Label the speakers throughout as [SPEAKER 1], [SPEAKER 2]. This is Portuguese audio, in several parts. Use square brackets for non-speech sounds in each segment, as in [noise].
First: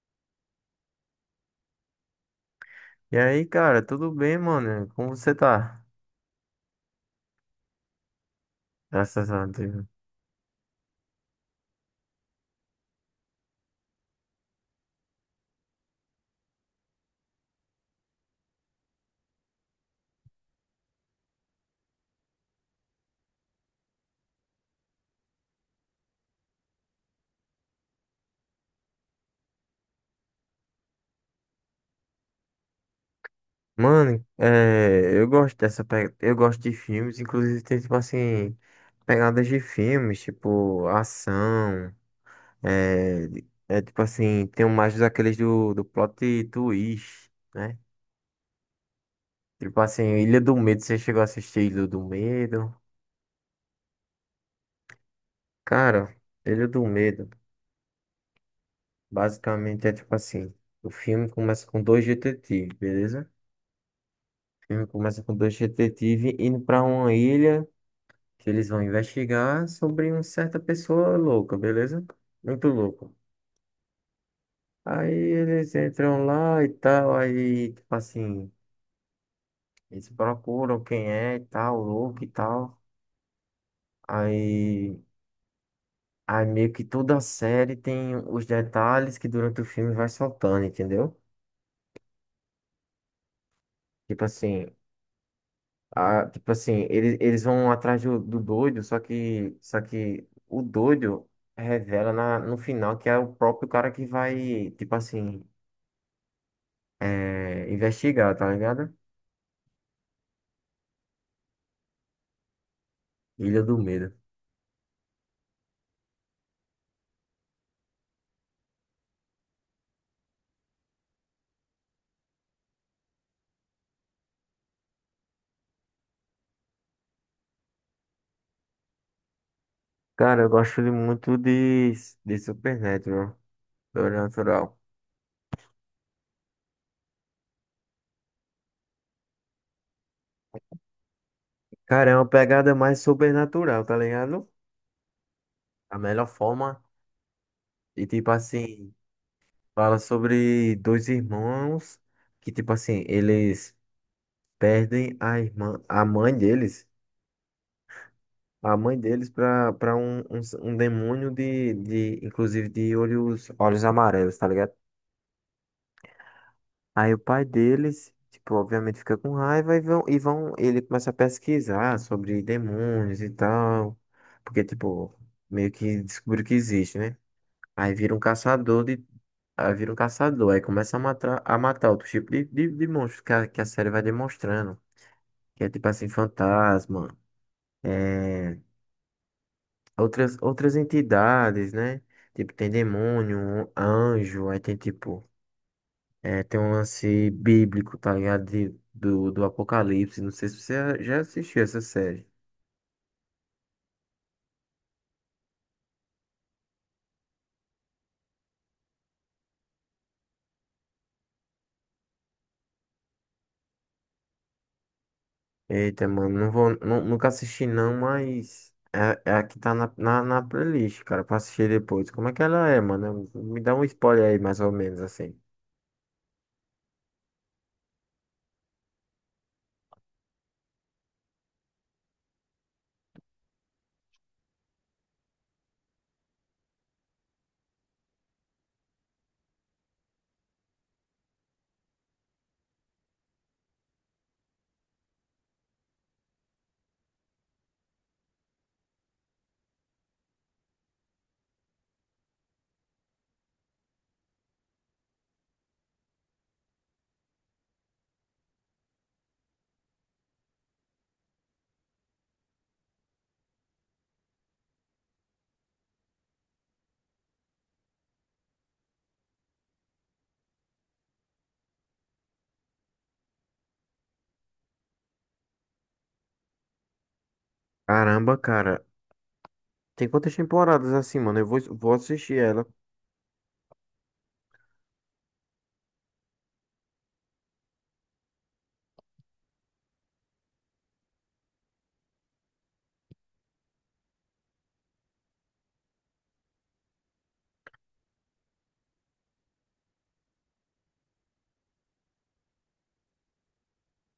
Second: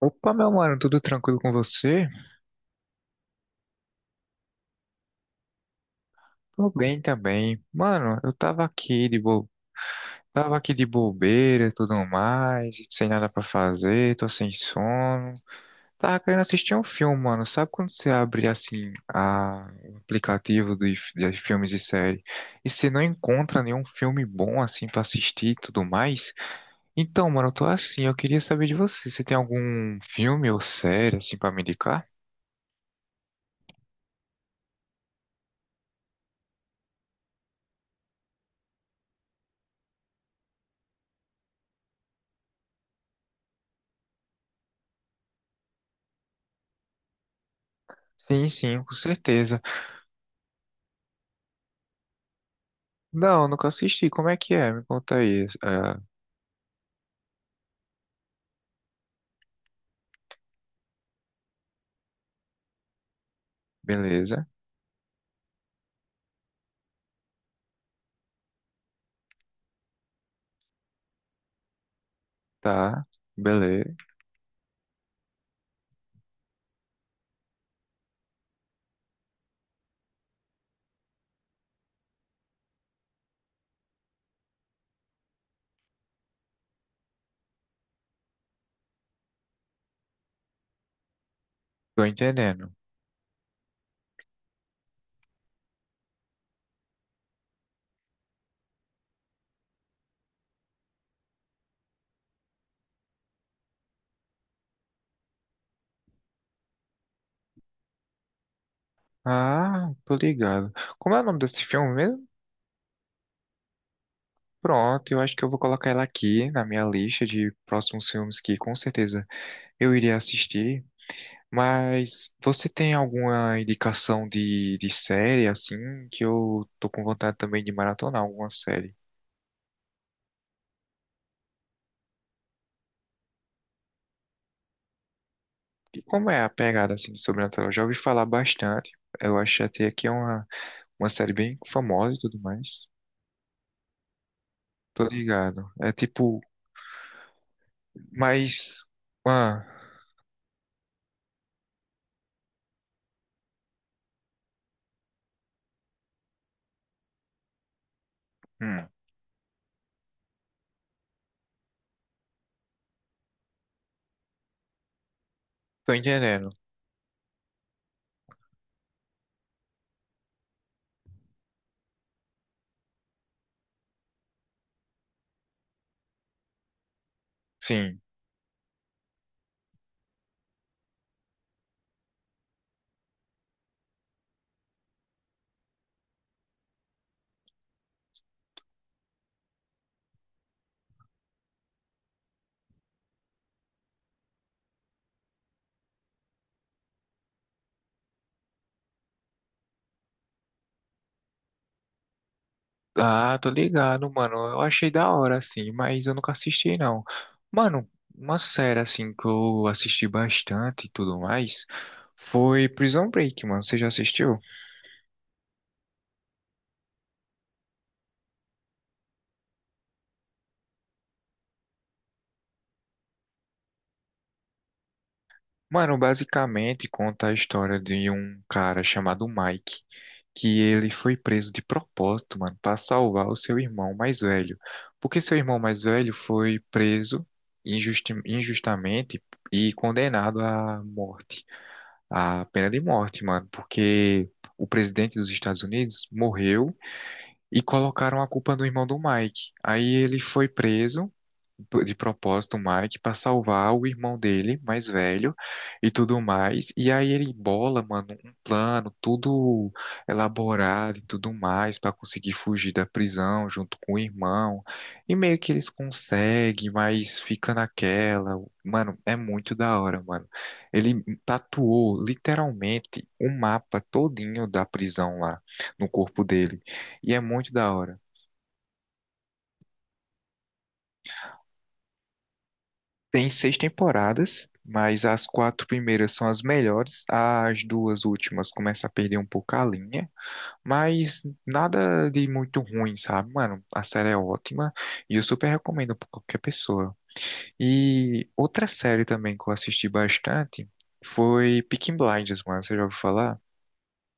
[SPEAKER 1] Opa, meu mano, tudo tranquilo com você?
[SPEAKER 2] E aí, cara, tudo bem, mano? Como você tá?
[SPEAKER 1] Tô bem também. Mano, eu tava aqui de
[SPEAKER 2] Graças a
[SPEAKER 1] bo...
[SPEAKER 2] Deus.
[SPEAKER 1] tava aqui de bobeira e tudo mais, sem nada pra fazer, tô sem sono. Tava querendo assistir um filme, mano. Sabe quando você abre assim a... o aplicativo de filmes e séries e você não encontra nenhum filme bom assim pra assistir e tudo mais? Então, mano, eu tô assim, eu queria saber de você. Você tem algum filme ou série assim pra me indicar?
[SPEAKER 2] Mano, é, eu gosto eu gosto de filmes, inclusive tem tipo assim, pegadas de filmes, tipo ação, é, é tipo assim, tem um mais daqueles do plot twist, né?
[SPEAKER 1] Sim, sim, com certeza.
[SPEAKER 2] Tipo assim, Ilha do Medo, você chegou a assistir Ilha do Medo?
[SPEAKER 1] Não, nunca assisti. Como é que é? Me conta aí. Ah,
[SPEAKER 2] Cara, Ilha do Medo, basicamente é tipo assim, o filme começa com dois detetives, beleza?
[SPEAKER 1] beleza,
[SPEAKER 2] O filme começa com dois detetives indo para uma ilha que eles vão investigar sobre uma certa pessoa louca, beleza? Muito
[SPEAKER 1] tá.
[SPEAKER 2] louca.
[SPEAKER 1] Beleza.
[SPEAKER 2] Aí eles entram lá e tal, aí, tipo assim, eles procuram quem é e tal, louco e tal. Aí, aí meio que toda a série tem os detalhes que durante o filme vai soltando, entendeu?
[SPEAKER 1] Tô entendendo.
[SPEAKER 2] Tipo assim, ah, tipo assim, eles vão atrás do doido, só que o doido revela no final que é o próprio cara que vai, tipo assim, é, investigar, tá ligado?
[SPEAKER 1] Ah, tô ligado. Como é o nome desse filme mesmo?
[SPEAKER 2] Ilha do Medo.
[SPEAKER 1] Pronto, eu acho que eu vou colocar ela aqui na minha lista de próximos filmes que com certeza eu iria assistir. Mas você tem alguma indicação de série, assim, que eu tô com vontade também de maratonar alguma série?
[SPEAKER 2] Cara, eu gosto de muito de Supernatural, Sobrenatural.
[SPEAKER 1] E como é a pegada, assim, de Sobrenatural? Eu já ouvi falar bastante. Eu acho até que é uma série bem
[SPEAKER 2] Cara,
[SPEAKER 1] famosa
[SPEAKER 2] é
[SPEAKER 1] e
[SPEAKER 2] uma
[SPEAKER 1] tudo
[SPEAKER 2] pegada
[SPEAKER 1] mais.
[SPEAKER 2] mais sobrenatural, tá ligado?
[SPEAKER 1] Tô ligado. É
[SPEAKER 2] A melhor
[SPEAKER 1] tipo,
[SPEAKER 2] forma. E tipo
[SPEAKER 1] mas.
[SPEAKER 2] assim,
[SPEAKER 1] Ah,
[SPEAKER 2] fala sobre dois irmãos que, tipo assim, eles perdem a irmã, a mãe deles. A
[SPEAKER 1] hum,
[SPEAKER 2] mãe deles para um, um, um demônio de, inclusive, de olhos, olhos amarelos, tá ligado?
[SPEAKER 1] tô entendendo.
[SPEAKER 2] Aí o pai deles, tipo, obviamente fica com raiva ele começa a pesquisar sobre demônios e tal, porque, tipo, meio que descobriu que existe, né? Aí
[SPEAKER 1] Sim.
[SPEAKER 2] vira um caçador de, aí vira um caçador, aí começa a matar outro tipo de monstros que que a série vai demonstrando, que é tipo assim, fantasma, é outras, outras entidades, né? Tipo, tem demônio, anjo, aí tem tipo, é, tem um lance bíblico, tá ligado? De, do Apocalipse. Não sei se você já assistiu essa série.
[SPEAKER 1] Ah, tô ligado, mano. Eu achei da hora, assim, mas eu nunca assisti, não. Mano, uma série, assim, que eu assisti bastante e tudo mais foi Prison Break, mano. Você já assistiu?
[SPEAKER 2] Eita, mano, nunca assisti não, mas é, é a que tá na playlist, cara, pra assistir depois. Como é que ela é, mano? Me dá um spoiler aí, mais ou menos, assim.
[SPEAKER 1] Mano, basicamente conta a história de um cara chamado Mike, que ele foi preso de propósito, mano, para salvar o seu irmão mais velho. Porque seu irmão mais velho foi preso injustamente e condenado à morte, à pena de morte, mano, porque o presidente dos Estados Unidos morreu e colocaram a culpa no irmão do Mike. Aí ele foi preso de propósito o Mike para salvar o irmão dele, mais velho, e tudo mais. E aí ele bola, mano, um plano tudo elaborado e tudo mais para conseguir fugir da prisão junto com o irmão. E meio que eles conseguem, mas fica naquela. Mano, é muito da hora, mano. Ele tatuou literalmente o mapa todinho da prisão lá no corpo dele. E é muito da hora.
[SPEAKER 2] Caramba, cara, tem quantas temporadas assim, mano? Vou assistir ela.
[SPEAKER 1] Tem seis temporadas, mas as quatro primeiras são as melhores. As duas últimas começam a perder um pouco a linha, mas nada de muito ruim, sabe? Mano, a série é ótima e eu super recomendo pra qualquer pessoa. E outra série também que eu assisti bastante foi Peaky Blinders, mano. Você já ouviu falar?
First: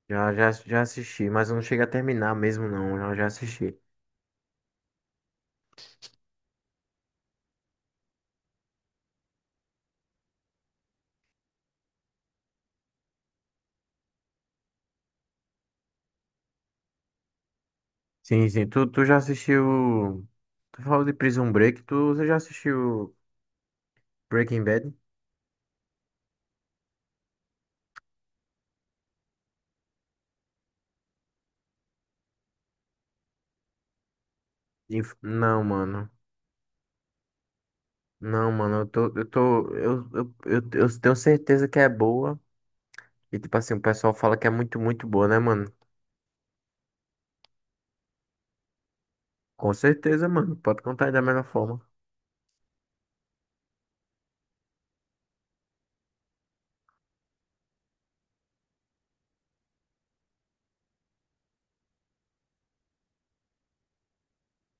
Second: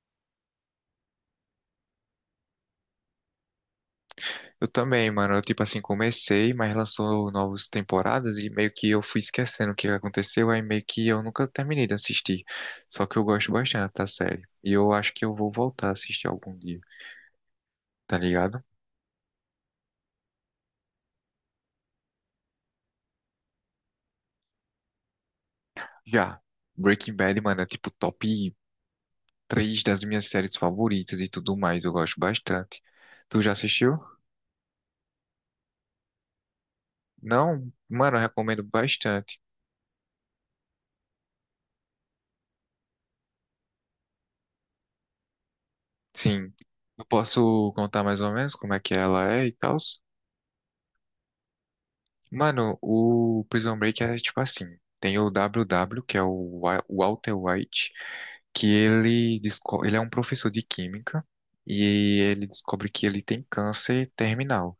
[SPEAKER 2] Já assisti, mas eu não cheguei a terminar mesmo, não. Eu já assisti.
[SPEAKER 1] Eu também, mano. Eu, tipo assim, comecei, mas lançou novas temporadas e meio que eu fui esquecendo o que aconteceu, aí meio que eu nunca terminei de assistir. Só que eu gosto bastante da série. E eu acho que eu vou voltar a assistir algum dia, tá
[SPEAKER 2] Sim,
[SPEAKER 1] ligado?
[SPEAKER 2] sim. Tu já assistiu. Tu falou de Prison Break. Tu, você já assistiu Breaking Bad?
[SPEAKER 1] Já. Breaking Bad, mano, é tipo top 3 das minhas séries favoritas e tudo mais. Eu gosto bastante. Tu já assistiu?
[SPEAKER 2] Não, mano.
[SPEAKER 1] Não? Mano, eu
[SPEAKER 2] Não,
[SPEAKER 1] recomendo
[SPEAKER 2] mano. Eu tô. Eu
[SPEAKER 1] bastante.
[SPEAKER 2] tô. Eu tenho certeza que é boa. E tipo assim, o pessoal fala que é muito, muito boa, né, mano?
[SPEAKER 1] Sim. Eu posso contar mais ou menos como é que ela é e
[SPEAKER 2] Com
[SPEAKER 1] tal?
[SPEAKER 2] certeza, mano. Pode contar aí da melhor forma.
[SPEAKER 1] Mano, o Prison Break é tipo assim, tem o WW, que é o Walter White, que ele, ele é um professor de química e ele descobre que ele tem câncer terminal.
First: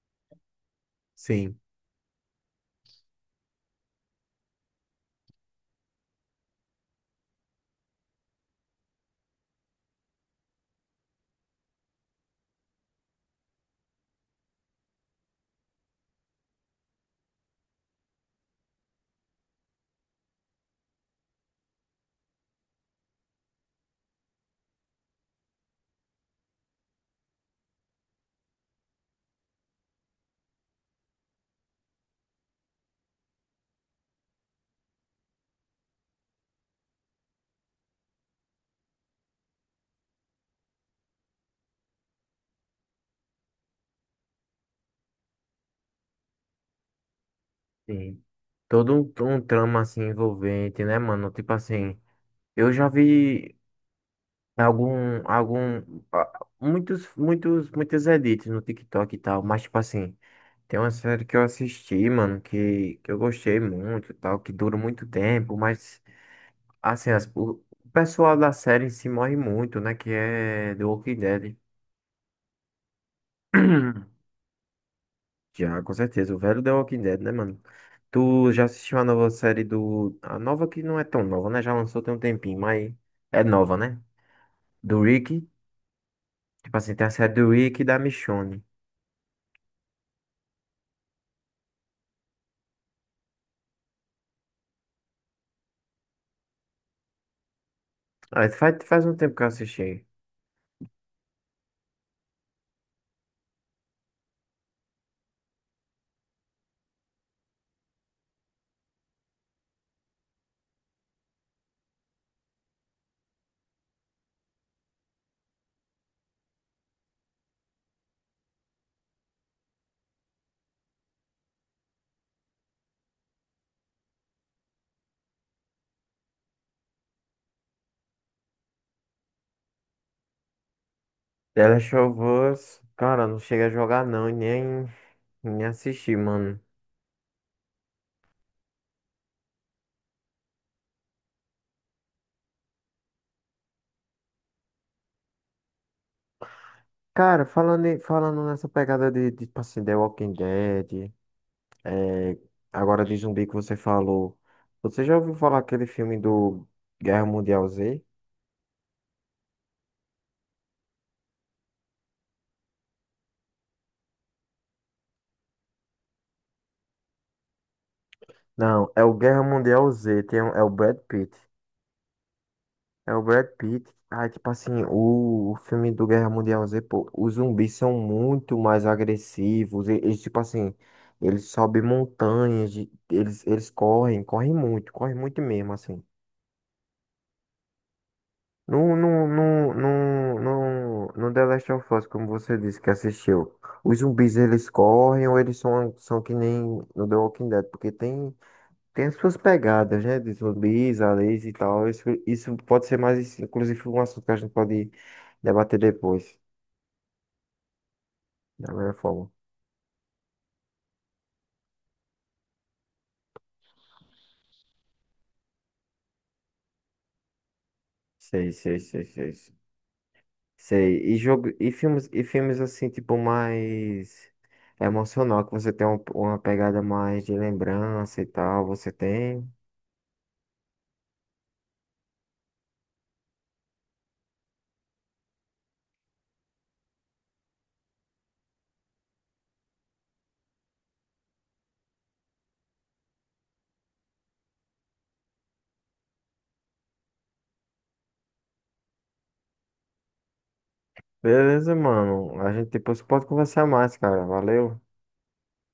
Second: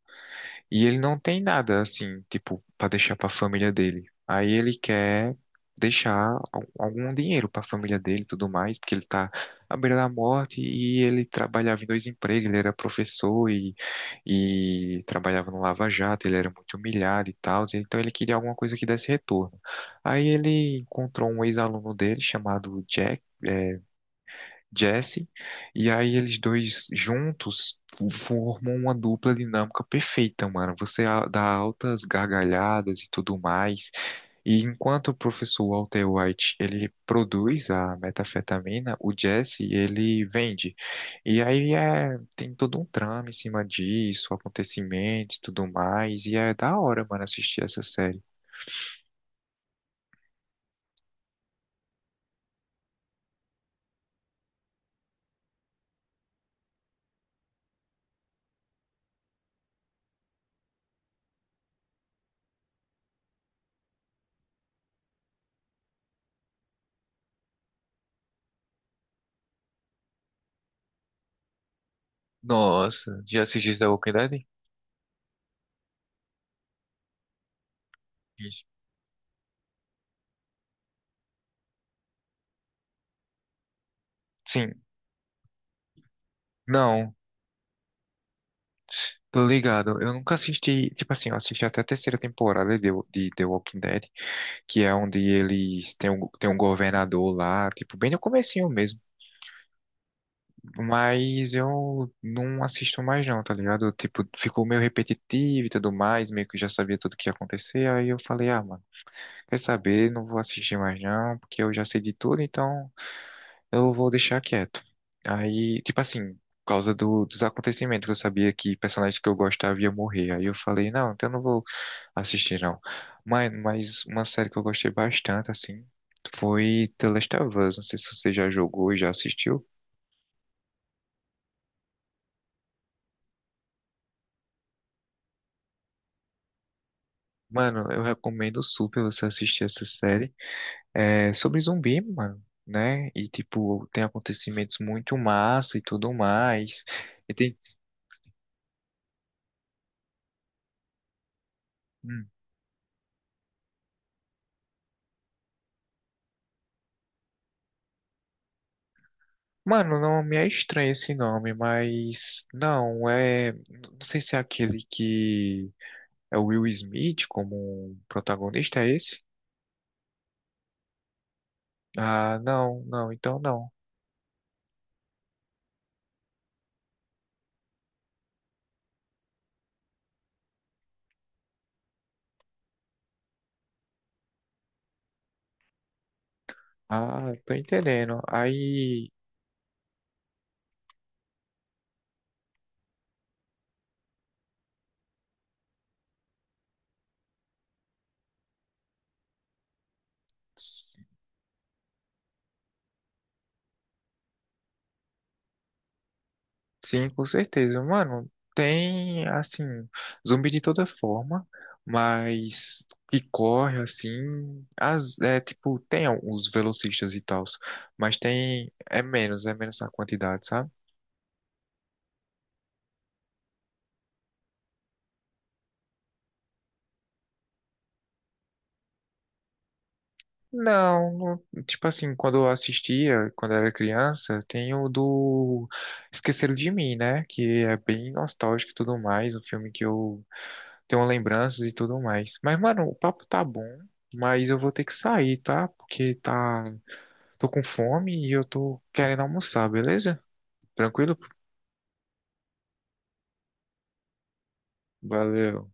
[SPEAKER 1] E ele não tem
[SPEAKER 2] Sim,
[SPEAKER 1] nada assim, tipo, pra deixar pra família dele. Aí ele quer deixar algum dinheiro pra família dele e tudo mais, porque ele tá à beira da morte e ele trabalhava em dois empregos, ele era professor e trabalhava no Lava Jato, ele era muito humilhado e tal, então ele queria alguma coisa que desse retorno. Aí ele encontrou um ex-aluno dele chamado Jack, é, Jesse, e aí eles dois juntos formam uma dupla dinâmica perfeita, mano. Você dá altas gargalhadas e tudo mais. E enquanto o professor Walter White, ele produz a metafetamina, o Jesse, ele vende. E aí é, tem todo um trama em cima disso, acontecimentos e tudo mais, e é da hora, mano, assistir essa
[SPEAKER 2] sim.
[SPEAKER 1] série.
[SPEAKER 2] Todo um, um trama assim envolvente, né, mano? Tipo assim. Eu já vi. Algum, algum, ah, muitos, muitos, muitos edits no TikTok e tal, mas tipo assim, tem uma série que eu assisti, mano, que eu gostei muito e tal, que dura muito tempo, mas assim, o pessoal da série em si morre muito, né, que é The Walking Dead.
[SPEAKER 1] Nossa, já assististe The Walking
[SPEAKER 2] [clears throat]
[SPEAKER 1] Dead?
[SPEAKER 2] Já, com certeza, o velho The Walking Dead, né, mano? Tu
[SPEAKER 1] Isso.
[SPEAKER 2] já assistiu a nova série do... A nova que não é tão nova, né? Já lançou tem um tempinho, mas é nova, né?
[SPEAKER 1] Sim,
[SPEAKER 2] Do Rick, tipo assim, tem a
[SPEAKER 1] não,
[SPEAKER 2] série do Rick e da Michonne.
[SPEAKER 1] tô ligado. Eu nunca assisti, tipo assim, eu assisti até a terceira temporada de The Walking Dead, que é onde eles têm um, tem um governador lá, tipo, bem no
[SPEAKER 2] Ah, isso
[SPEAKER 1] comecinho mesmo.
[SPEAKER 2] faz um tempo que eu assisti.
[SPEAKER 1] Mas eu não assisto mais não, tá ligado? Tipo, ficou meio repetitivo e tudo mais, meio que eu já sabia tudo que ia acontecer, aí eu falei, ah, mano, quer saber, não vou assistir mais não, porque eu já sei de tudo, então eu vou deixar quieto. Aí, tipo assim, por causa dos acontecimentos, eu sabia que personagens que eu gostava ia morrer. Aí eu falei, não, então eu não vou assistir, não. Mas uma série que eu gostei bastante, assim, foi The Last of Us. Não sei se você já jogou e já assistiu.
[SPEAKER 2] The Last of Us, cara, não chega a jogar não e nem assistir, mano.
[SPEAKER 1] Mano, eu recomendo super você assistir essa série. É sobre zumbi, mano, né? E, tipo, tem acontecimentos muito massa e tudo mais. E
[SPEAKER 2] Cara,
[SPEAKER 1] tem.
[SPEAKER 2] falando nessa pegada tipo assim, The Walking Dead,
[SPEAKER 1] Hum,
[SPEAKER 2] é, agora de zumbi que você falou, você já ouviu falar aquele filme do Guerra Mundial Z?
[SPEAKER 1] mano, não me é estranho esse nome, mas não é. Não sei se é aquele que é o Will Smith como protagonista,
[SPEAKER 2] Não,
[SPEAKER 1] é
[SPEAKER 2] é o
[SPEAKER 1] esse?
[SPEAKER 2] Guerra Mundial Z, tem, é o Brad Pitt.
[SPEAKER 1] Ah, não, não,
[SPEAKER 2] É o
[SPEAKER 1] então
[SPEAKER 2] Brad
[SPEAKER 1] não.
[SPEAKER 2] Pitt. Ah, tipo assim, o filme do Guerra Mundial Z, pô, os zumbis são muito mais agressivos. Eles, tipo assim, eles sobem montanhas, de- eles correm, correm muito mesmo, assim.
[SPEAKER 1] Ah, tô entendendo.
[SPEAKER 2] No,
[SPEAKER 1] Aí,
[SPEAKER 2] no, no, no, no, no The Last of Us, como você disse que assistiu, os zumbis eles correm ou eles são, são que nem no The Walking Dead? Porque tem. Tem as suas pegadas, né? De
[SPEAKER 1] s-
[SPEAKER 2] zumbis, aliens e tal. Isso pode ser mais, isso, inclusive, um assunto que a gente pode debater depois,
[SPEAKER 1] sim, com certeza. Mano,
[SPEAKER 2] da melhor
[SPEAKER 1] tem,
[SPEAKER 2] forma.
[SPEAKER 1] assim, zumbi de toda forma, mas que corre, assim, as, é, tipo, tem os velocistas e tals, mas
[SPEAKER 2] Sei,
[SPEAKER 1] tem,
[SPEAKER 2] sei, sei, sei.
[SPEAKER 1] é
[SPEAKER 2] Sei.
[SPEAKER 1] menos a quantidade, sabe?
[SPEAKER 2] Sei. E jogo, e filmes assim, tipo, mais emocional, que você tem uma pegada mais de lembrança e tal, você tem.
[SPEAKER 1] Não, não- tipo assim, quando eu assistia, quando eu era criança, tem o do Esqueceram de Mim, né? Que é bem nostálgico e tudo mais, um filme que eu tenho lembranças e tudo mais. Mas, mano, o papo tá bom, mas eu vou ter que sair, tá? Porque tá, tô com fome e eu tô querendo almoçar, beleza? Tranquilo?
[SPEAKER 2] Beleza, mano. A gente depois pode conversar mais, cara. Valeu.
[SPEAKER 1] Valeu.